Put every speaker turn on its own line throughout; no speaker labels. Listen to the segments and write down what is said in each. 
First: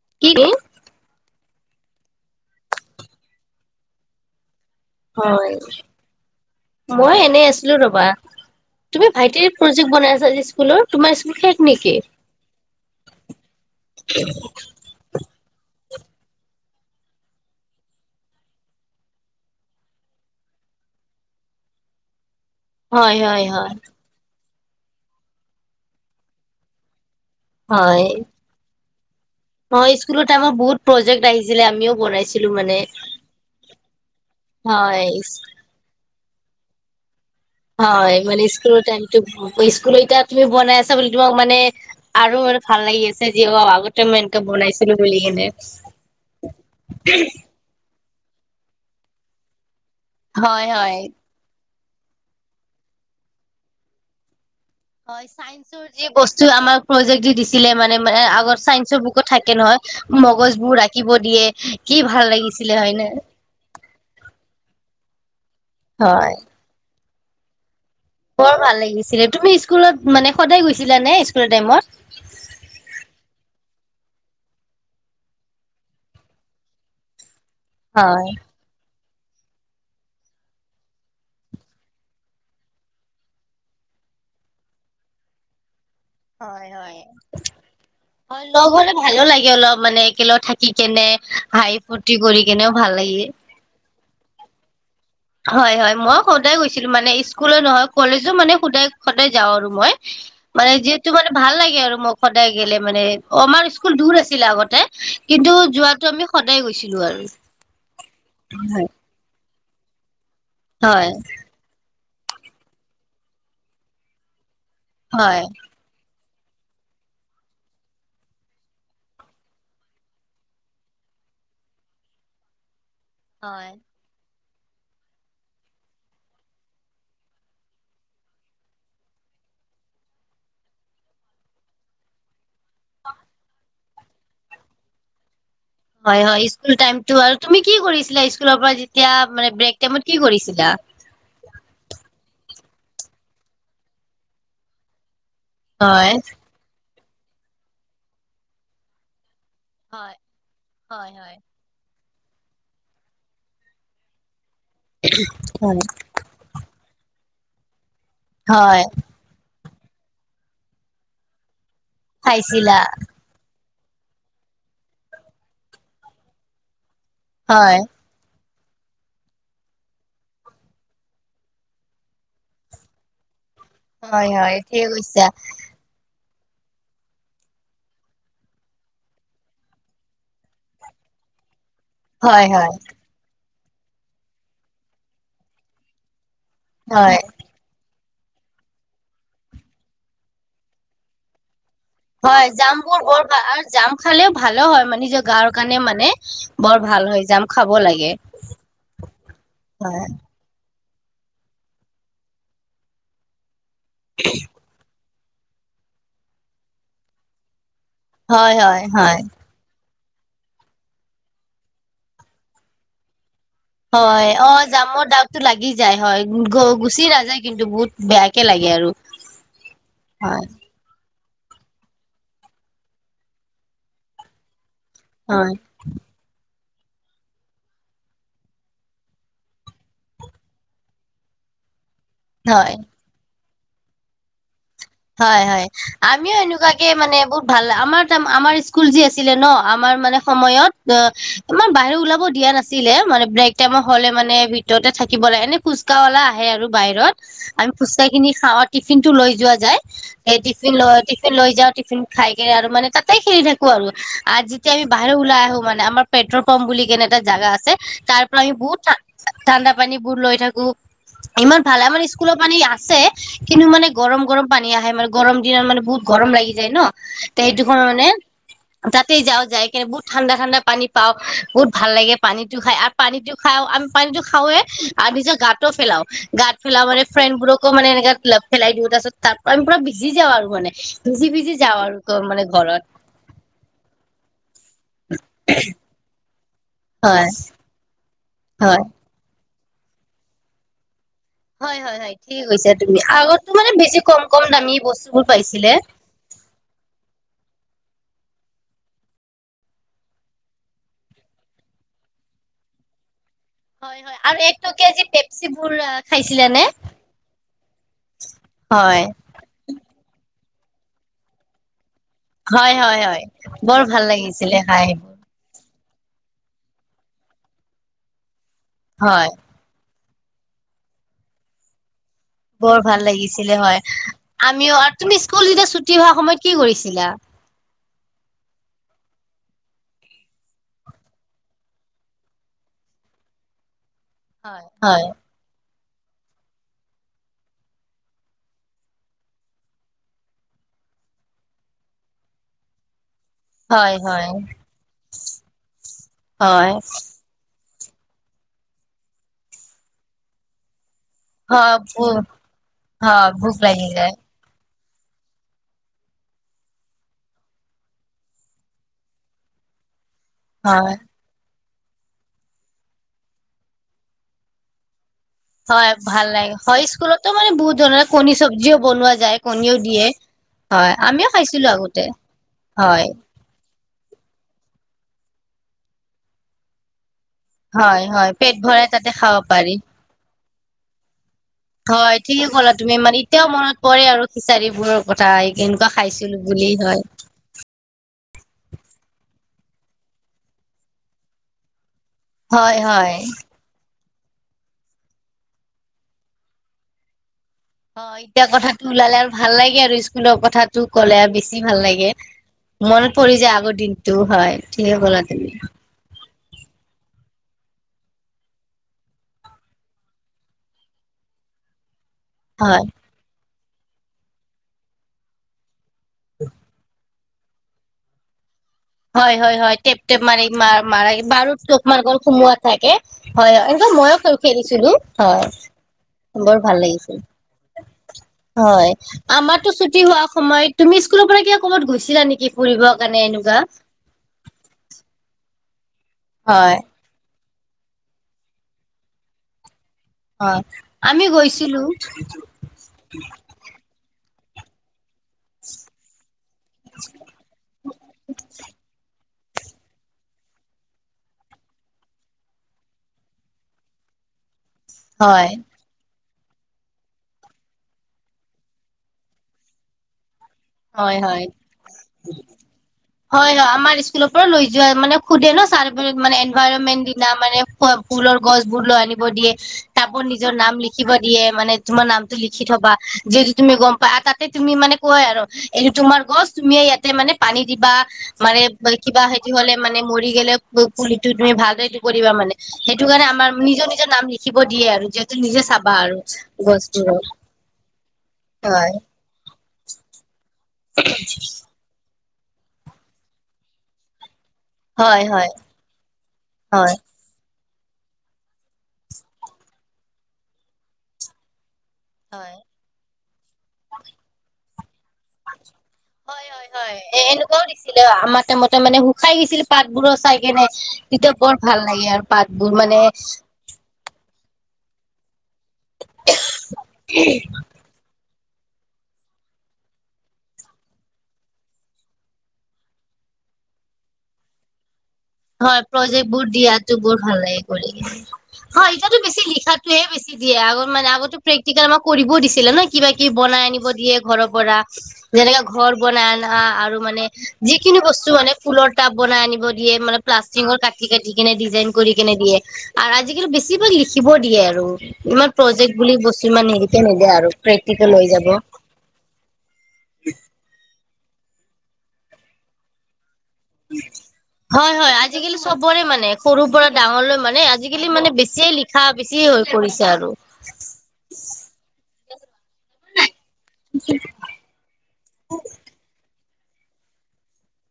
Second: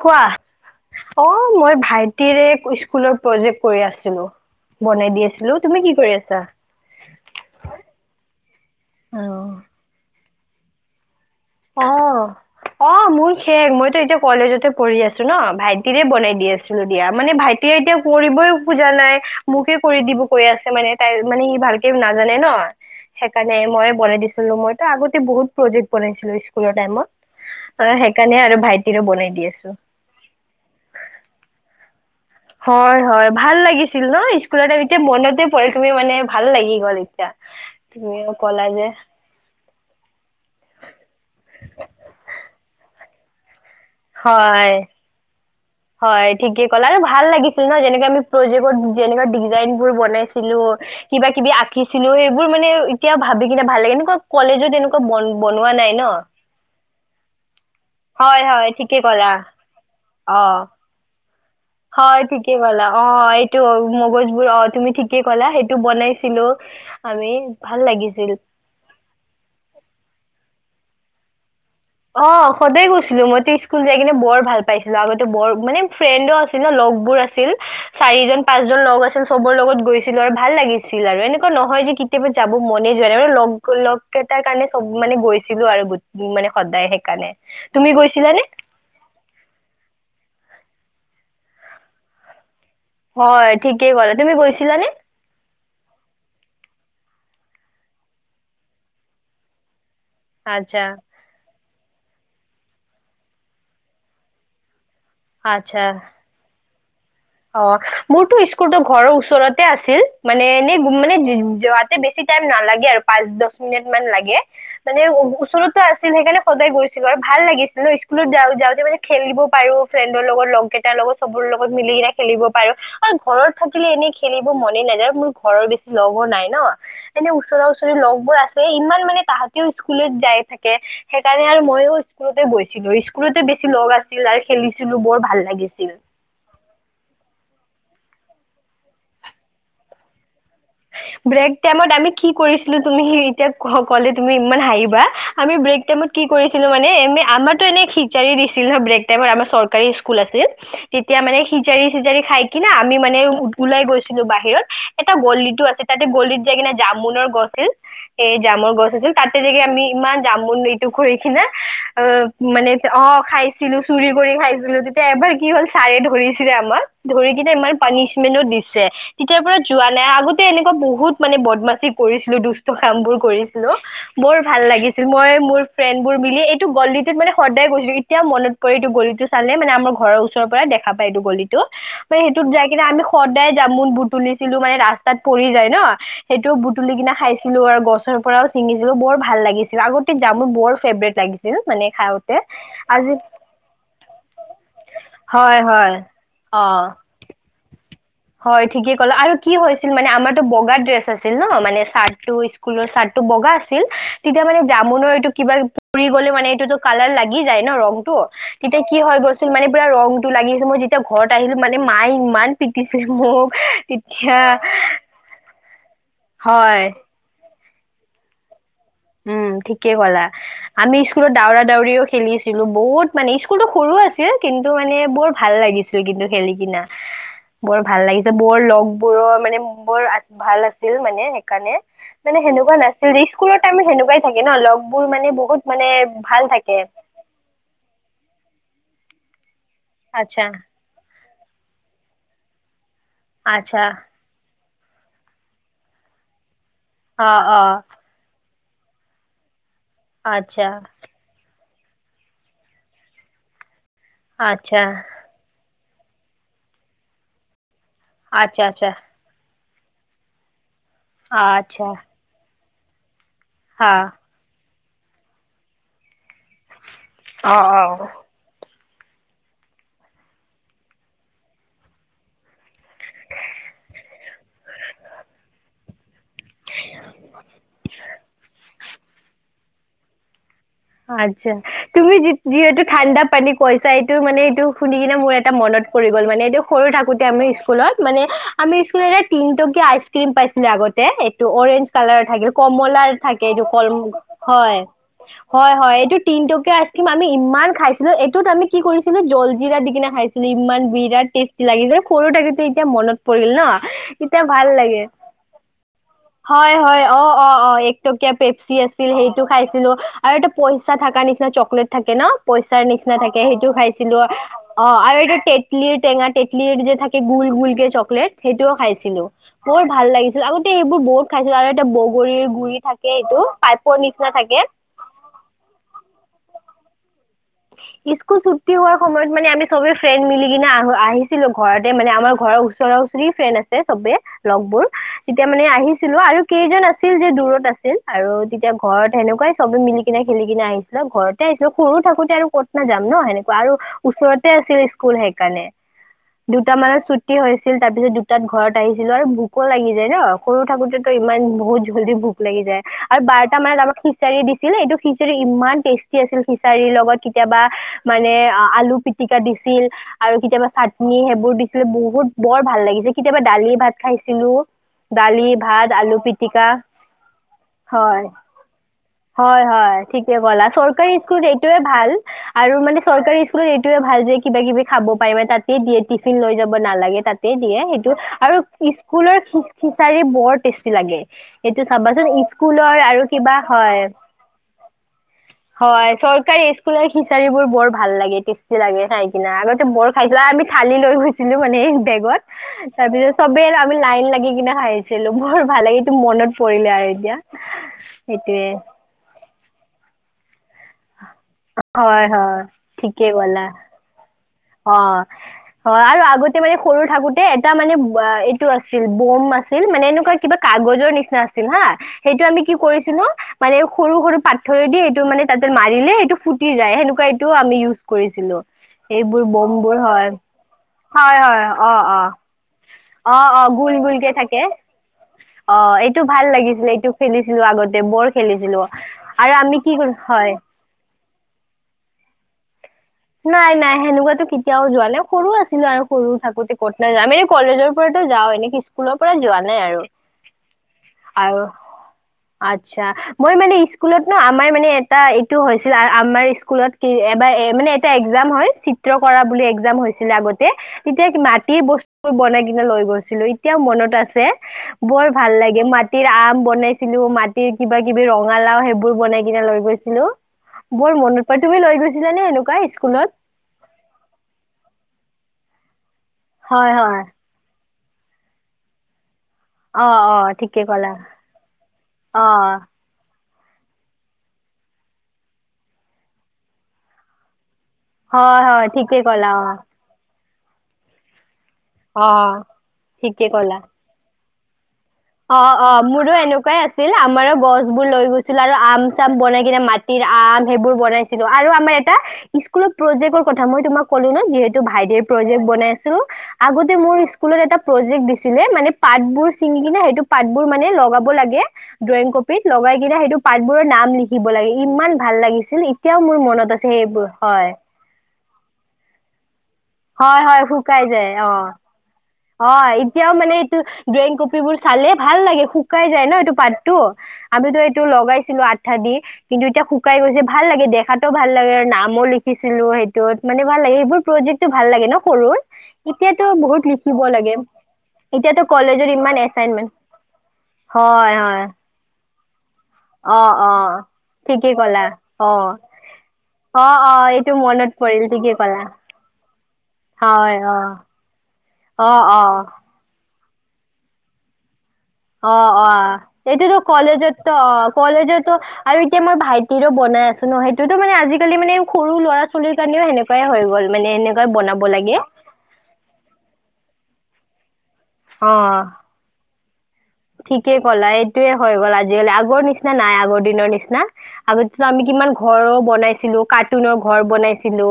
কোৱা।
কি
অ মই ভাইটিৰে স্কুলৰ প্ৰজেক্ট কৰি আছিলো। বনাই দি আছিলো
হয়।
তুমি কি কৰি আছা
মই এনে আছিলো ৰবা। তুমি ভাইটিৰ প্ৰজেক্ট বনাইছা যে স্কুলৰ তোমাৰ স্কুলে হে-
অ, অ' মোৰ শেষ, মইতো এতিয়া কলেজতে পঢ়ি আ- চো ন ভাইটিৰে বনাই দি আছিলো দিয়া মানে ভাইটিৰে এতিয়া কৰিবই খোজা নাই। মোকে কৰি দিব কৈ আছে মানে তাই মানে সি ভালকে নাজানে ন।
হয়
সেই
হয়
কাৰণে
হয়
মই বনাই দিছিলো মইতো আগতে বহুত প্ৰজেক্ট বনাইছিলো স্কুলৰ টাইমত। অ'
হয়
সেইকাৰণে আৰু ভাইটিৰো বনাই দি আছো।
হয় স্কুলৰ টাইমত বহুত প্ৰজেক্ট আহিছিলে আমিও বনাইছো।
হয়, হয়, ভাল লাগিছিল ন' স্কুলৰতে, এতিয়া
হয়
মনতে পৰে তুমি মানে ভাল লাগি গ'ল এতিয়া।
হয়
তুমিও
মানে
ক'লা
স্কুলৰ
যে
টাইম- টো স্কুল এতিয়া তুমি বনাই আছা বুলি তোমাক মানে, আৰু মানে ভাল লাগি আছে যি আগত- সেইটোৱে মেনকে
হয়
বনাইছিলো বুলি কেনে।
[unintelligible] যেনেকা আমি প্ৰজেক্টত যেনেকা ডিজাইনবোৰ বনাইছিলো।
হয় হয়
কিবা কিবি আঁকছিলো সেইবোৰ মানে এতিয়া ভাবি কিনে ভাল লাগে এনেকুৱা কলেজত তেনেকুৱা
হয়, চাইন্সৰ যি বস্তু আমাৰ প্ৰজেক্ট যি দিছিলে মানে
হয়
আগৰ
হয়
চাইঞ্জ
ঠিকে
[unintelligible] বুকত
ক'লা
থাকে নহয়,
অ
মগজ বোৰ আকিৱ ৰাখিব দিয়ে। কি
হয়
ভাল
ঠিকে
লাগিছিলে
কলা
হয় নে
অৱ' এই তু মগজ বোৰ অ তুমি ঠিকে ক'লা, সেইটো
হয়
বনাইছিলো, আমি ভাল লাগিছিল।
বৰ ভাল লাগিছিলে, তুমি স্কুলত মানে সদায় গৈছিলা নে স্কুলৰ টাইমত!
অৱ সদায় গৈছিলো মইতো স্কুল যাই কিনে বৰ ভাল পাইছিলো আগতে বৰ মানে ফ্ৰেণ্ডো আছিল ন লগবোৰ আছিল। ছিল
হয়
চাৰিজন পাঁচজন লগ আছিল চবৰ লগত গৈছিলো আৰু ভাল লাগিছিল আৰু এনেকুৱা নহয় যে কেতিয়াবা যাব মনে যোৱা নাই। আৰু লগ লগ কেইটাৰ কাৰণে চব মানে গৈছিলো আৰু গ মানে
হয়
সদায়
হয়
সেইকাৰণে, তুমি
হয়
গৈছিলানে?
লগ হলে ভালো লাগে অলপ মানে একেলগ থাকি কেনে হাঁহি ফূুৰ্তি কৰি কেনেও ভাল লাগে।
হয় ঠিকেই ক'লা, তুমি গৈছিলানে?
হয় হয় মই সদায় গৈছিলো মানে স্কুলো নহয় কলেজো মানে সদায় সদায় যাওঁ আৰু মই। মানে
আচ্ছা
যিহেতু মানে ভাল লাগে আৰু মোক সদায় গেলে মানে আমাৰ স্কুল দূৰ আছিলে আগতে। কিন্তু
আচ্ছা
যোৱাতটো আমি সদায় গৈছিলো আৰু।
অ মোৰতো স্কুলতো
হয়
ঘৰৰ ওচৰতে আছিল মানে এনে মানে যোৱাতে বেছি বেছি টাইম নালাগে আৰু পাঁচ দচ মিনিটত মান লাগে, মানে
হয়
ওচৰত আছিল সেইকাৰণে সদায় গৈছিলো আৰু ভাল লাগিছিলে স্কুলত যা যাওঁতে মানে খেলিব পাৰো ফ্ৰেণ্ডৰ লগত লগ কেইটাৰ লগত। চবৰ লগত মিলি কিনে খেলিব পাৰো আৰু ঘৰত
হয়
থাকিলে এনে খেলিব মনে নাযায় মোৰ ঘৰৰ বেছি লগো নাই ন। এনে ওচৰা ওচৰি লগবোৰ আছে ইমান মানে তাহাঁতিও স্কুলত যাই থাকে। সেইকাৰণে আৰু মইয়ো স্কুলতে গৈছিলো স্কুলতে বেছি লগ আছিল আৰু খেলিছিলো বৰ ভাল লাগিছিল।
হয় হয় স্কুল টাইমতটো আৰু তুমি কি কৰিছিলা স্কুলৰ পৰা যেতিয়া মানে ব্ৰেক টাইমত কি কৰিছিলা?
ব্ৰেক টাইমত আমি কি কৰিছিলো তুমি এতিয়া ক'লে তুমি ইমান হাঁহিবা। আমি ব্ৰেক টাইমত
হয়
কি কৰিছিলো মানে এম আমাৰতো এনে খিচাৰি দিছিল নয ব্ৰেক টাইমত আমাৰ চৰ কাৰী
হয়
স্কুল আছিল।
হয়
তেতিয়া মানে সি খিচাৰি চিজাৰি খাই কিনে আমি মানে ওলাই গৈছিলো বাহিৰত, এটা গলিটো
হয়
আছিল। ততে গলিত যায় কিনে জামুনৰ গছ আছিল। এই জামুনৰ
হয়
গছ আছিল। তাতে যোগে আমি ইমান যাম এইটো কৰি কিনে অ মানে
খাইছিলা
অ খাই ছিলো চুৰি কৰি খাইছিলো তেতিয়া এবাৰ কি হ'ল ছাৰে ধৰিছিলে আমাক। ধৰি কিনে ইমান
হয়
পানিচমেন্টো দিছে তেতিয়াৰ পৰা যোৱা নাই আগতে এনে বহুত মানে বদমাচি কৰিছিলো দুষ্ট কাম বোৰ কৰি
হয়
বৰ
হয়
ভাল
ঠিকে
লাগিছিল।
কৈছা
মই মোৰ ফ্ৰেণ্ডবোৰ মিলি এইটো গলিটোত মানে সদায় গৈছিলো। এতিয়া মনত পৰি এই গলিটো চালে মানে আমাৰ ঘৰৰ। ওচৰৰ পৰা দেখা পায় এইটো গলিটো।
হয়
সেইটোত যাই
হয়
কিনে আমি সদায় জামুন বুটুলিছিলো মানে ৰাস্তাত পৰি যায় ন। সেইটো তুলি কিনে
হয়
খাইছিলো আৰু গছৰ পৰাও ছিঙিছিলো বৰ ভাল লাগিছিল আগতে যাম মোৰ বৰ ফেব্ৰেট লাগিছিল। মানে খাওঁতে
হয় জাম বোৰ
আজি
বৰ ভাল আৰু জাম খালেও ভালো হয় মানে নিজৰ গাৰ
হয়
কাৰণে
হয়
মানে। বৰ
অ
ভাল হয়, জাম খাব লাগে।
হয় ঠিকে ক'লা আৰু কি হৈছিল
হয়
মানে আমাৰতো বগা ড্ৰেছ আছিল ন মানে চাৰ্ট টো। স্কুলৰ চাৰ্টো বগা আছিল তেতিয়া মানে জামুনৰ এইটো কিবা ফৰি গ'লে মানে এইটোতো কালাৰ লাগি যায় ন ৰংটো তেতিয়া কি হয় গৈ মানে পুৰা ৰং -টো লাগি আছে মই যেতিয়া ঘৰত আহিলো মানে মায়ে ইমান পিটিছিল মোক।
হয়
তেতিয়া
অ' জামৰ দাগটো লাগি যায় হয়,
হয়
গুচি নাযায় কিন্তু বহুত বেয়াকে লাগে আৰু
উম ঠিকে ক'লা।
হয়
আমি স্কুলত দৌৰা -দৌৰিও খেলিছিলো বহুত মানে স্কুলতো সৰু আছ কিন্তু মানে বৰ ভাল
হয়
লাগিছিল কিন্তু খেলি কিনা। বৰ ভাল লাগিছে বৰ লগ বোৰৰ মানে বৰ ভাল আছিল মানে সেইকাৰণে। মানে সেনেকুৱা
হয়
নাছিল স্কুলৰ টাইমত সেনেকুৱাই থাকে ন লগবোৰ মানে
হয় হয়
বহুত মানে
আমিও
ভাল থাকে।
এনেকুৱাকে মানে বহুত ভাল আমাৰ আমাৰ স্কুল যি আছিলে ন আমাৰ মানে
আচ্ছা
সময়ত অ', আমাৰ বাহিৰ ওলাব দিয়া নাছিলে মানে ব্ৰেক টাইমৰ
আচ্ছা
হ'লে মানে। ভিতৰতে থাকিব লাগে এনে ফুচকাৱালা আহে আৰু বাহিৰত
অ অ
আমি ফুচকা খিনি খাওঁ টিফিন টো লৈ যোৱা যায়। সেই
আচ্ছা
টিফিন লৈ, টিফিন লৈ যাওঁ টিফিন খাই কেনে আৰু মানে তাতে খেলি থাকো আৰু। আৰু যেতিয়া
আচ্ছা
আমি বাহিৰ ওলাই আহো মানে আমাৰ পেট্ৰলপাম্প বুলি কেনে এটা জাগা আছে তাৰ পৰা আমি
আচ্ছা
বহুত
আচ্ছা আচ্ছা
ঠাণ্ডা পানী বোৰ লৈ থাকো ইমান ভাল
আচ্ছা
আমাৰ স্কুলৰ পানী আছে। কিন্তু মানে
হা
গৰম, গৰম পানী আহে, মানে গৰম দিনত মানে বহুত গৰম লাগি যায় ন।
অ
সেইটো কাৰণে
অ
তাতে যাওঁ যাই কিনে বহুত ঠাণ্ডা ঠাণ্ডা পানী পাওঁ বহুত ভাল লাগে পানীটো খাই। পানীটো খাওঁ আমি পানীটো খাওঁৱে আৰু নিজৰ গাটো পেলাও। গাত পেলা মানে ফ্ৰেণ্ডোৰকো মানে এনেকা লগ পেলাই দিওঁ ত পাছত তাৰ পৰা আমি পৰা ভিজি যাওঁ আৰু মানে। ভিজি
আচ্ছা,
ভিজি যাওঁ আৰু
তুমি
মানে
যিহেতু
ঘৰত
ঠাণ্ডা পানীত। কৈছাএইটো মানে এইটো শুনি কিনে মোৰ এটা মনত পৰি গ'ল মানে এইটো সৰু থাকোতে
হয়
আমি স্কুলত মানে। আমি
হয়
স্কুল তিনটকীয়া আইচ ক্ৰীম পাইছিলো আগতে। এইটো
হয়
অৰেঞ্জ
হয় হয়
কালাৰ
ঠিক
থাকে,
কৈছা তুমি
কমলাৰ
আগতো
থাকে এইটো
মানে
কল
বেছি কম কম
হয়।
[unintelligible]
হয়, হয় এইটো। তিনিটকীয়া আইচক্ৰীম আমি ইমান খাইছিলো এইটোত আমি কি কৰিছিলো জলজিৰা দি কিনে খাইছিলো ইমান বিৰাট টেষ্ট। লাগিছিল সৰুতে কিন্তু এতিয়া মনত পৰিল।
হয় হয় আৰু
এতিয়া
এক
ভাল
টকীয়া
লাগে
যি পেপচিবোৰ খাইছিলে নে?
অ', অ', অ'। পেপচি
হয়
আছিল সেইটো খাইছিলো আৰু এটা পইচা থাক নিচিনা চক্লেট্। থাকে ন
হয়
পইচাৰ
হয়
নিচিনা
হয়
থাকে সেইটো
বৰ ভাল
খাইছিলো
লাগিছিলে খাই
অ' আৰু
সেইবোৰ
তে টেটলি টেঙা তেতলি যে থাকে গুল গুল কে চকলেট সেইটোও খাইছিলোঁ।
হয়
বৰ ভাল লাগিছিল আগতে সেইবোৰ বহুত খাইছিলোঁ আৰু এটা ব বগৰিৰ
বৰ
গুৰি
ভাল
থাকে এইটো
লাগিছিলে হয়
পাইপৰ নিচিনা থাকে।
আমিও আৰু তুমি স্কুল যেতিয়া ছুটি হোৱা সময়ত কি কৰিছিলা?
স্কুল ছুটি হোৱাৰ সময়ত মানে আমি সবে ফ্ৰেণ্ড মিলি কিনে আহ আহিছিলোঁ ঘৰতে মানে আমাৰ ঘৰৰ ওচৰৰ ফ্ৰী ফ্ৰেন্ড আছে চবে,
হয়
লগবোৰ।
হয়
তেতিয়া মানে আহিছিলো আৰু কেইজন আছিল যে দূৰত আছিল আৰু তেতিয়া ঘৰত সেনেকুৱাই সবে মিলিকিনে, খেলিকিনে আহিছিলো ঘৰতে আহিছো সৰু থাকো তাতে আৰু ক'ত না যাম ন' সেনেকুৱা আৰু
হয় হয়
ওচৰতে আছিল স্কুল সেইকাৰণে,
হয়
দুটামানত ছুট ছুটি হৈছিল তাৰ পিছত দুটাত ঘৰত আহিছিলো আৰু ভোকো লাগি যায় ন সৰু থাকোতে ইমান বহুত জল্দি ভোক লাগি যায় আৰু
হয় ভোক
বাৰটা মানত
লাগি
আমাক
যায়
খিচাৰি দি আছিল এইটো খিচাৰী ইমান টেষ্টি আছিল খিচাৰীৰ লগত। কেতিয়াবা মানে আ আলু পিতিকা দিছিল আৰু কেতিয়াবা
হয়
চাটনি সেইবোৰ দি ছিল বহুত বৰ ভাল লাগিছে, কেতিয়াবা দালি ভাত খাইছিলোঁ। ডালি -ভাত,
হয়
আলু
ভাল লাগে
পিটিকা,
হয় স্কুলতো মানে বহুত ধৰণৰ
হয়,
কণী চব্জিও বনোৱা যায়
হয়,
কণীও
হয়
দিয়ে
ঠিক। তে কলা।
হয়
চৰকাৰী
আমিও
ইস্কুল
খাইছিলো
এইটোয়ে
আগতে
ভাল, আৰু মানে
হয়
চৰকাৰী [unintelligible] এইটোৱে ভাল যে কিবা-কিবি খাব পাৰিবা, তাতে দিয়ে টিফিন লৈ যাব নালাগে তাত। তে দিয়ে
হয়
সেইটো,
হয় পেট
আৰু
ভৰাই তাতে খাব
ইস্কুলৰ
পাৰি
খিচাৰি বৰ টেষ্টি লাগে। সেইটো
হয়
চাবাচোন,
ঠিকে ক'লা তুমি
ইস্কুলৰ
মানে
আৰু
এতিয়াও
কিবা
মনত
হয়,
পৰে আৰু খিচাৰিবোৰৰ কথা কেনেকুৱা
হয়।
খাইছিলো
চৰকাৰী
বুলি হয়।
ইস্কুলৰ খিচাৰী বোৰ বৰ ভাল লাগে, টেষ্টি লাগে খাই কিনা। আগতে বৰ খাইছিলোঁ আৰু আমি থালি লৈ গৈছিলো মানে বেগত।
হয় হয়
তাৰপিছত চবে লা আমি লাইন লাগি কিনে খাইছিলোঁ। বৰ ভাল লাগেটো মনত পৰিলে আৰু এতিয়া।
অ', এতিয়া
সেইটোয়ে,
কথাটো ওলালে আৰু ভাল লাগে আৰু ইস্কুলৰ কথাত টো ক'লে বেছি ভাল লাগে,
হয়, হয়,
মনত
ঠিকে
পৰি যায়
ক'লা।
আগৰ দিনটো। হয়।
অ।
ঠিকে ক'লা তুমি
হয় আৰু আগতে মানে সৰু থাকোঁতে এটা মানে বা এইটো আছিল বম আছিল মানে এনেকুৱা কিবা কাগজৰ নিচনা আছিল হা। সেইটো আমি কি
হয়।
কৰিছিলোঁ, মানে সৰু-সৰু পাতথৰেদি এইটো মানে তাতে মাৰিলে সেইটো ফুটি যায়, সেনেকুৱা এইটো আমি ইউজ কৰিছিলোঁ।
হয়, হয়। হয়। টেপ-টেপ মাৰি মা মাৰে
হয়
[unintelligible]
হয় অ অ
সোমোৱা থাকে।
অ
হয়।
অ
এনেকুৱা
গোল
মইও
গোলকে
খে
থাকে
খেলিছিলোঁ, হয়।
অ এইটো
বৰ ভাল
লাগিছিলে এইটো
লাগিছিল।
খেলিছিলো আগতে বৰ খেলিছিলো
হয়,
আৰু
আমাৰটো
আমি কি
ছুটি
কৰি-
হোৱা
হয়
সময়ত তুমি স্কুলৰ পৰা কিবা ক'বাত গৈছিলা নেকি? ফুৰিব কাৰণে এনেকুৱা।
নাই নাই সেনেকুৱাতো কেতিয়াও যোৱা নাই। সৰু আছিলোঁ আৰু সৰু থাকোঁতে
হয়।
ক'ত নাযাওঁ। আমি এই কলেজৰ পৰাটো যাওঁ এনে ইস্কুলৰ পৰা যোৱা নাই আৰু।
হয় আমি
আউ,
গৈছিলো
আচ্ছা। মই মানে স্কুলত ন', আমাৰ মানে এটা এইটো হৈছিল আ আমাৰ স্কুলত কি এবাৰ এ মানে এটা এক্সাম হয়। য কৰা বুলি এক্সাম হৈছিলে আগতে। তেতিয়া মাটিৰ বস্তুৰ বনাই কিনে লৈ গৈছলোঁ, এতিয়াও মনত আছে। বৰ
হয়
ভাল লাগে মাট টিৰ আম বনাইছিলোঁ, মাটিৰ কিবা-কিবি ৰঙালাও সেইবোৰ বনাই কিনে লৈ গৈছিলোঁ।
হয়
বৰ
হয়
মনত পাই। তুমি লৈ গৈছিলা নে এনেকুৱা ইস্কুলত?
হয়। আমাৰ স্কুলৰ পৰা লৈ যোৱা মানে সোধে ন', ছাৰ মানে
হয়
এনভাইৰনমেন্ট
হয়
দিনা মানে ফ, ফুলৰ গছবোৰ লৈ আনিব দিয়ে।
অ
তাপোৰ
অ
নিজৰ নাম
ঠিকে ক'লা
লিখিব দিয়ে, মানে তোমাৰ নামটো
অ
লিখি থ'বা। যিহেতু তুমি গম পা। তাতে তুমি মানে কয় আৰু এইটো তোমাৰ গছ, তুমিয়ে ইয়াতে মানে পানী দিবা।
হয়
মানে
হয় ঠিকে
কিবা হেৰি
ক'লা
হ'লে মানে মৰি গেলে পুলিটো তুমি ভালদৰে
অ অ
কৰিবা মানে, সেইটো কাৰণে
ঠিকে
আমাৰ
ক'লা
নিজৰ নিজৰ নাম লিখিব দিয়ে আৰু। নিজে
অ',
চাবা
অ'।
আৰু
মোৰো এনেকুৱাই আছিল।
গছবোৰৰ
আমাৰো গছবোৰ লৈ গৈছিল আৰু
হয়
আম টাব বনাই কিনে মাটিৰ আম সেইবোৰ বনাইছিলোঁ আৰু আমাৰ এটা ইস্কুলৰ প্ৰজেক্টৰ কথা মই তোমাক ক'লো ন', যিহেতু ভাইটিৰ
হয় হয়
প্ৰজেক্ট বনাই আছো।
হয়
আগতে মোৰ স্কুলত এটা প্ৰজেক্ট দিছিলে মানে পাতবোৰ ছিঙি কিনে সেইটো পাতবোৰ মানে লগাব লাগে। ড্ৰয়িং
হয়।
কপিত লগাই কিনে সেইটো পাতবোৰৰ নাম লিখিব লাগে, ইমান ভাল লাগি ছিল, এতিয়াও মোৰ মনত আছে সেইবোৰ হয়।
ছিলে আমাৰ তামততে মানে শুকাই গেছিল। পাতবোৰো
হয়
চাই
হয়
কেনে,
শুকাই যায়
ইটা বৰ ভাল লাগে আৰু পাতবোৰ মানে
নেইটো ড্ৰয়িং কপিবোৰ চালে, ভাল লাগে শুকাই যায় ন', এইটো পাতটো। আমিতো এইটো লগাইছিলোঁ আত ঠাদি। কিন্তু এতিয়া শুকাই গৈছে, ভাল লাগে দেখাতো ভাল লাগে আৰু নামো লিখিছিলোঁ সেইটোত মানে ভাল লাগে। সেইবোৰ প্ৰজেক্ট টো ভাল লাগে ন সৰুৰ
হয় প্ৰজেক্ট বোৰ
এতিয়াতো বহুত
দিয়াতো বৰ
লিখিব
ভাল লাগে কৰি।
এতিয়াতো
হয়
কলেজৰ
এতিয়াটো
ইমান
বেছি
এচাইনমেন্ট
লিখাটোহে বেছি দিয়ে আগ মানে
হয়
আগতো
হয়
প্ৰেক্টিকেল আমাক কৰিবও দিছিলে ন কিবা কিব
অ
বনাই
অ
আনিব দিয়ে ঘৰৰ
ঠিকেই
পৰা
ক'লা অ
যেনেকাে ঘৰ বনাই আনা
অ
আৰু
অ
মানে
এইটো মনত
যিখিনি
পৰিল
বস্তু মানে
ঠিকেই ক'লা
ফুলৰ তাপ বনাই আনিব দিয়ে মানে
হয় অ
প্লাষ্টিকৰ কাটি কাটি কিনে ডিজাইন কৰি কিনে
অ
দিয়ে
অ
আৰু আজিকালি বেছিভাগ লিখিব দিয়ে আৰু ইমান
অ অ
প্ৰজেক্ট বুলি বস্তু ইমান
এইটোতো
হেৰিকে নিদিয়ে আৰু
কলেজততো অ
প্ৰেক্টিকেল হৈ যাব
কলেজতো আৰু এতিয়া মই ভাইটিৰো বনাই আছো ন সেইটোতো মানে আজিকালি মানে সৰু ল'ৰা- ছোৱালীৰ কাৰণেও সেনেকুৱাই হৈ গ গ'ল মানে এনেকাই বনাব
হয় হয়
লাগে।
আজিকালি চবৰে মানে সৰুৰ পৰা ডাঙৰলৈ মানে আজিকালি মানে
অ
বেছিয়ে লিখা, বেছি হৈ পৰিছে আৰু
ঠিকে ক'লা এইটোয়ে হৈ গ'ল আজিকালি আগৰ নিচিনা নাই আগৰ দিনৰ নিচিনা আগতেটো আমি কিমান ঘ'ৰ বনাইছিলো কাৰ্টুনৰ ঘৰ বনাইছিলো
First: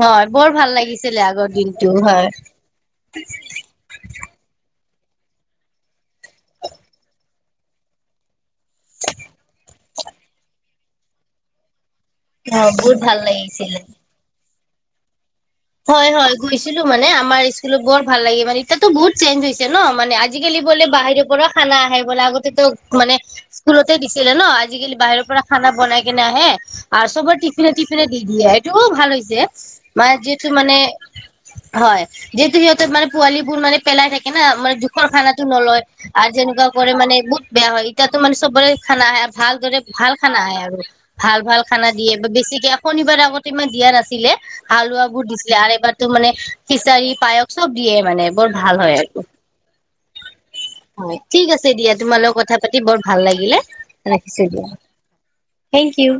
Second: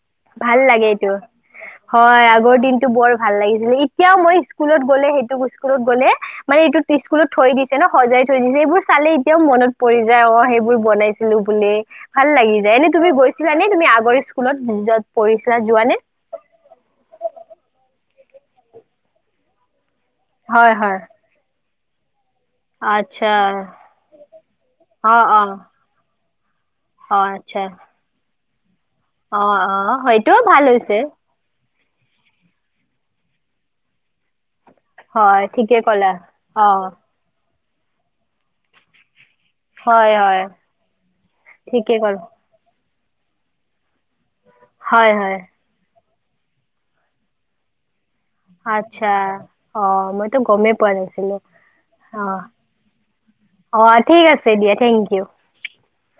হয় বৰ
ভাল লাগে এইটো
লাগিছিলে আগৰ দিনটো
হয় আগৰ দিনটো বৰ ভাল লাগিছিলে এই তিয়াও মই স্কুলত গ'লে সেইটো স্কুলত গ'লে মানে এইটো স্কুলত থৈ দিছে ন সজাই থৈ দিছে, সেইবোৰ চালে এতিয়াও মনত পৰি যায় অ সেইবোৰ বনাই ছিলোঁ বুলি ভাল লাগি
অ',
যায়। এনে
বহুত
তুমি
ভাল
গৈছিলা নে
লাগিছিলে।
তুমি আগৰ স্কুলত য'ত পঢ়িছিলা যোৱা নে
হয় হয় গৈছিলো মানে আমাৰ স্কুলত বৰ ভাল লাগে। মানে এতিয়াতো বহুত চেঞ্জ হৈছে ন মানে আজ আজিকালি
হয়
বোলে
হয়
বাহিৰ পৰা খানা আহে বোলে আগতে তো মানে
আচ্ছা
স্কুলতে দিছিলে ন আজিকালি
অ
বাহিৰৰ
অ
পৰা খানা বনাই কেনে আহে। আৰু
অ
চবৰ
আচ্ছা
টিফিনে টফিনে দি দিয়ে এইটো ভাল হৈ
অ অ সেইটো ভাল হৈছে।
হয় যিহেতু সিহঁতৰ মানে পোৱালী বোৰ মানে পেলাই থাকে ন মানে জো ৰ খানাটো
হয় ঠিকে
নলয়
ক'লা
আৰু
অ
যেনেকুৱা কৰে মানে বহুত বেয়া হয় এতিয়াতো মানে চবৰে খানা আহে। ভালদৰে ভাল
হয়
খানা
হয়
আহে আৰু ভাল ভাল খানা
ঠিকে
দিয়ে
ক'ল
বা বেছিকে শনিবাৰে আগতে ইমান দিয়া নাছিলে হালোৱা,
হয় হয়
আৰু এবাৰতো মানে খিচাৰী, পায়স চব দিয়ে মানে। বৰ ভাল হয়
আচ্ছা
আৰু,
অ মইতো গমেই পোৱা
হয়
নাছিলো
ঠিক আছে দিয়া তোমাৰ
অ
লগত কথা পাতি বৰ ভাল লাগিলে।
অ ঠিক আছে দিয়া থেং ইউ।
Thank U.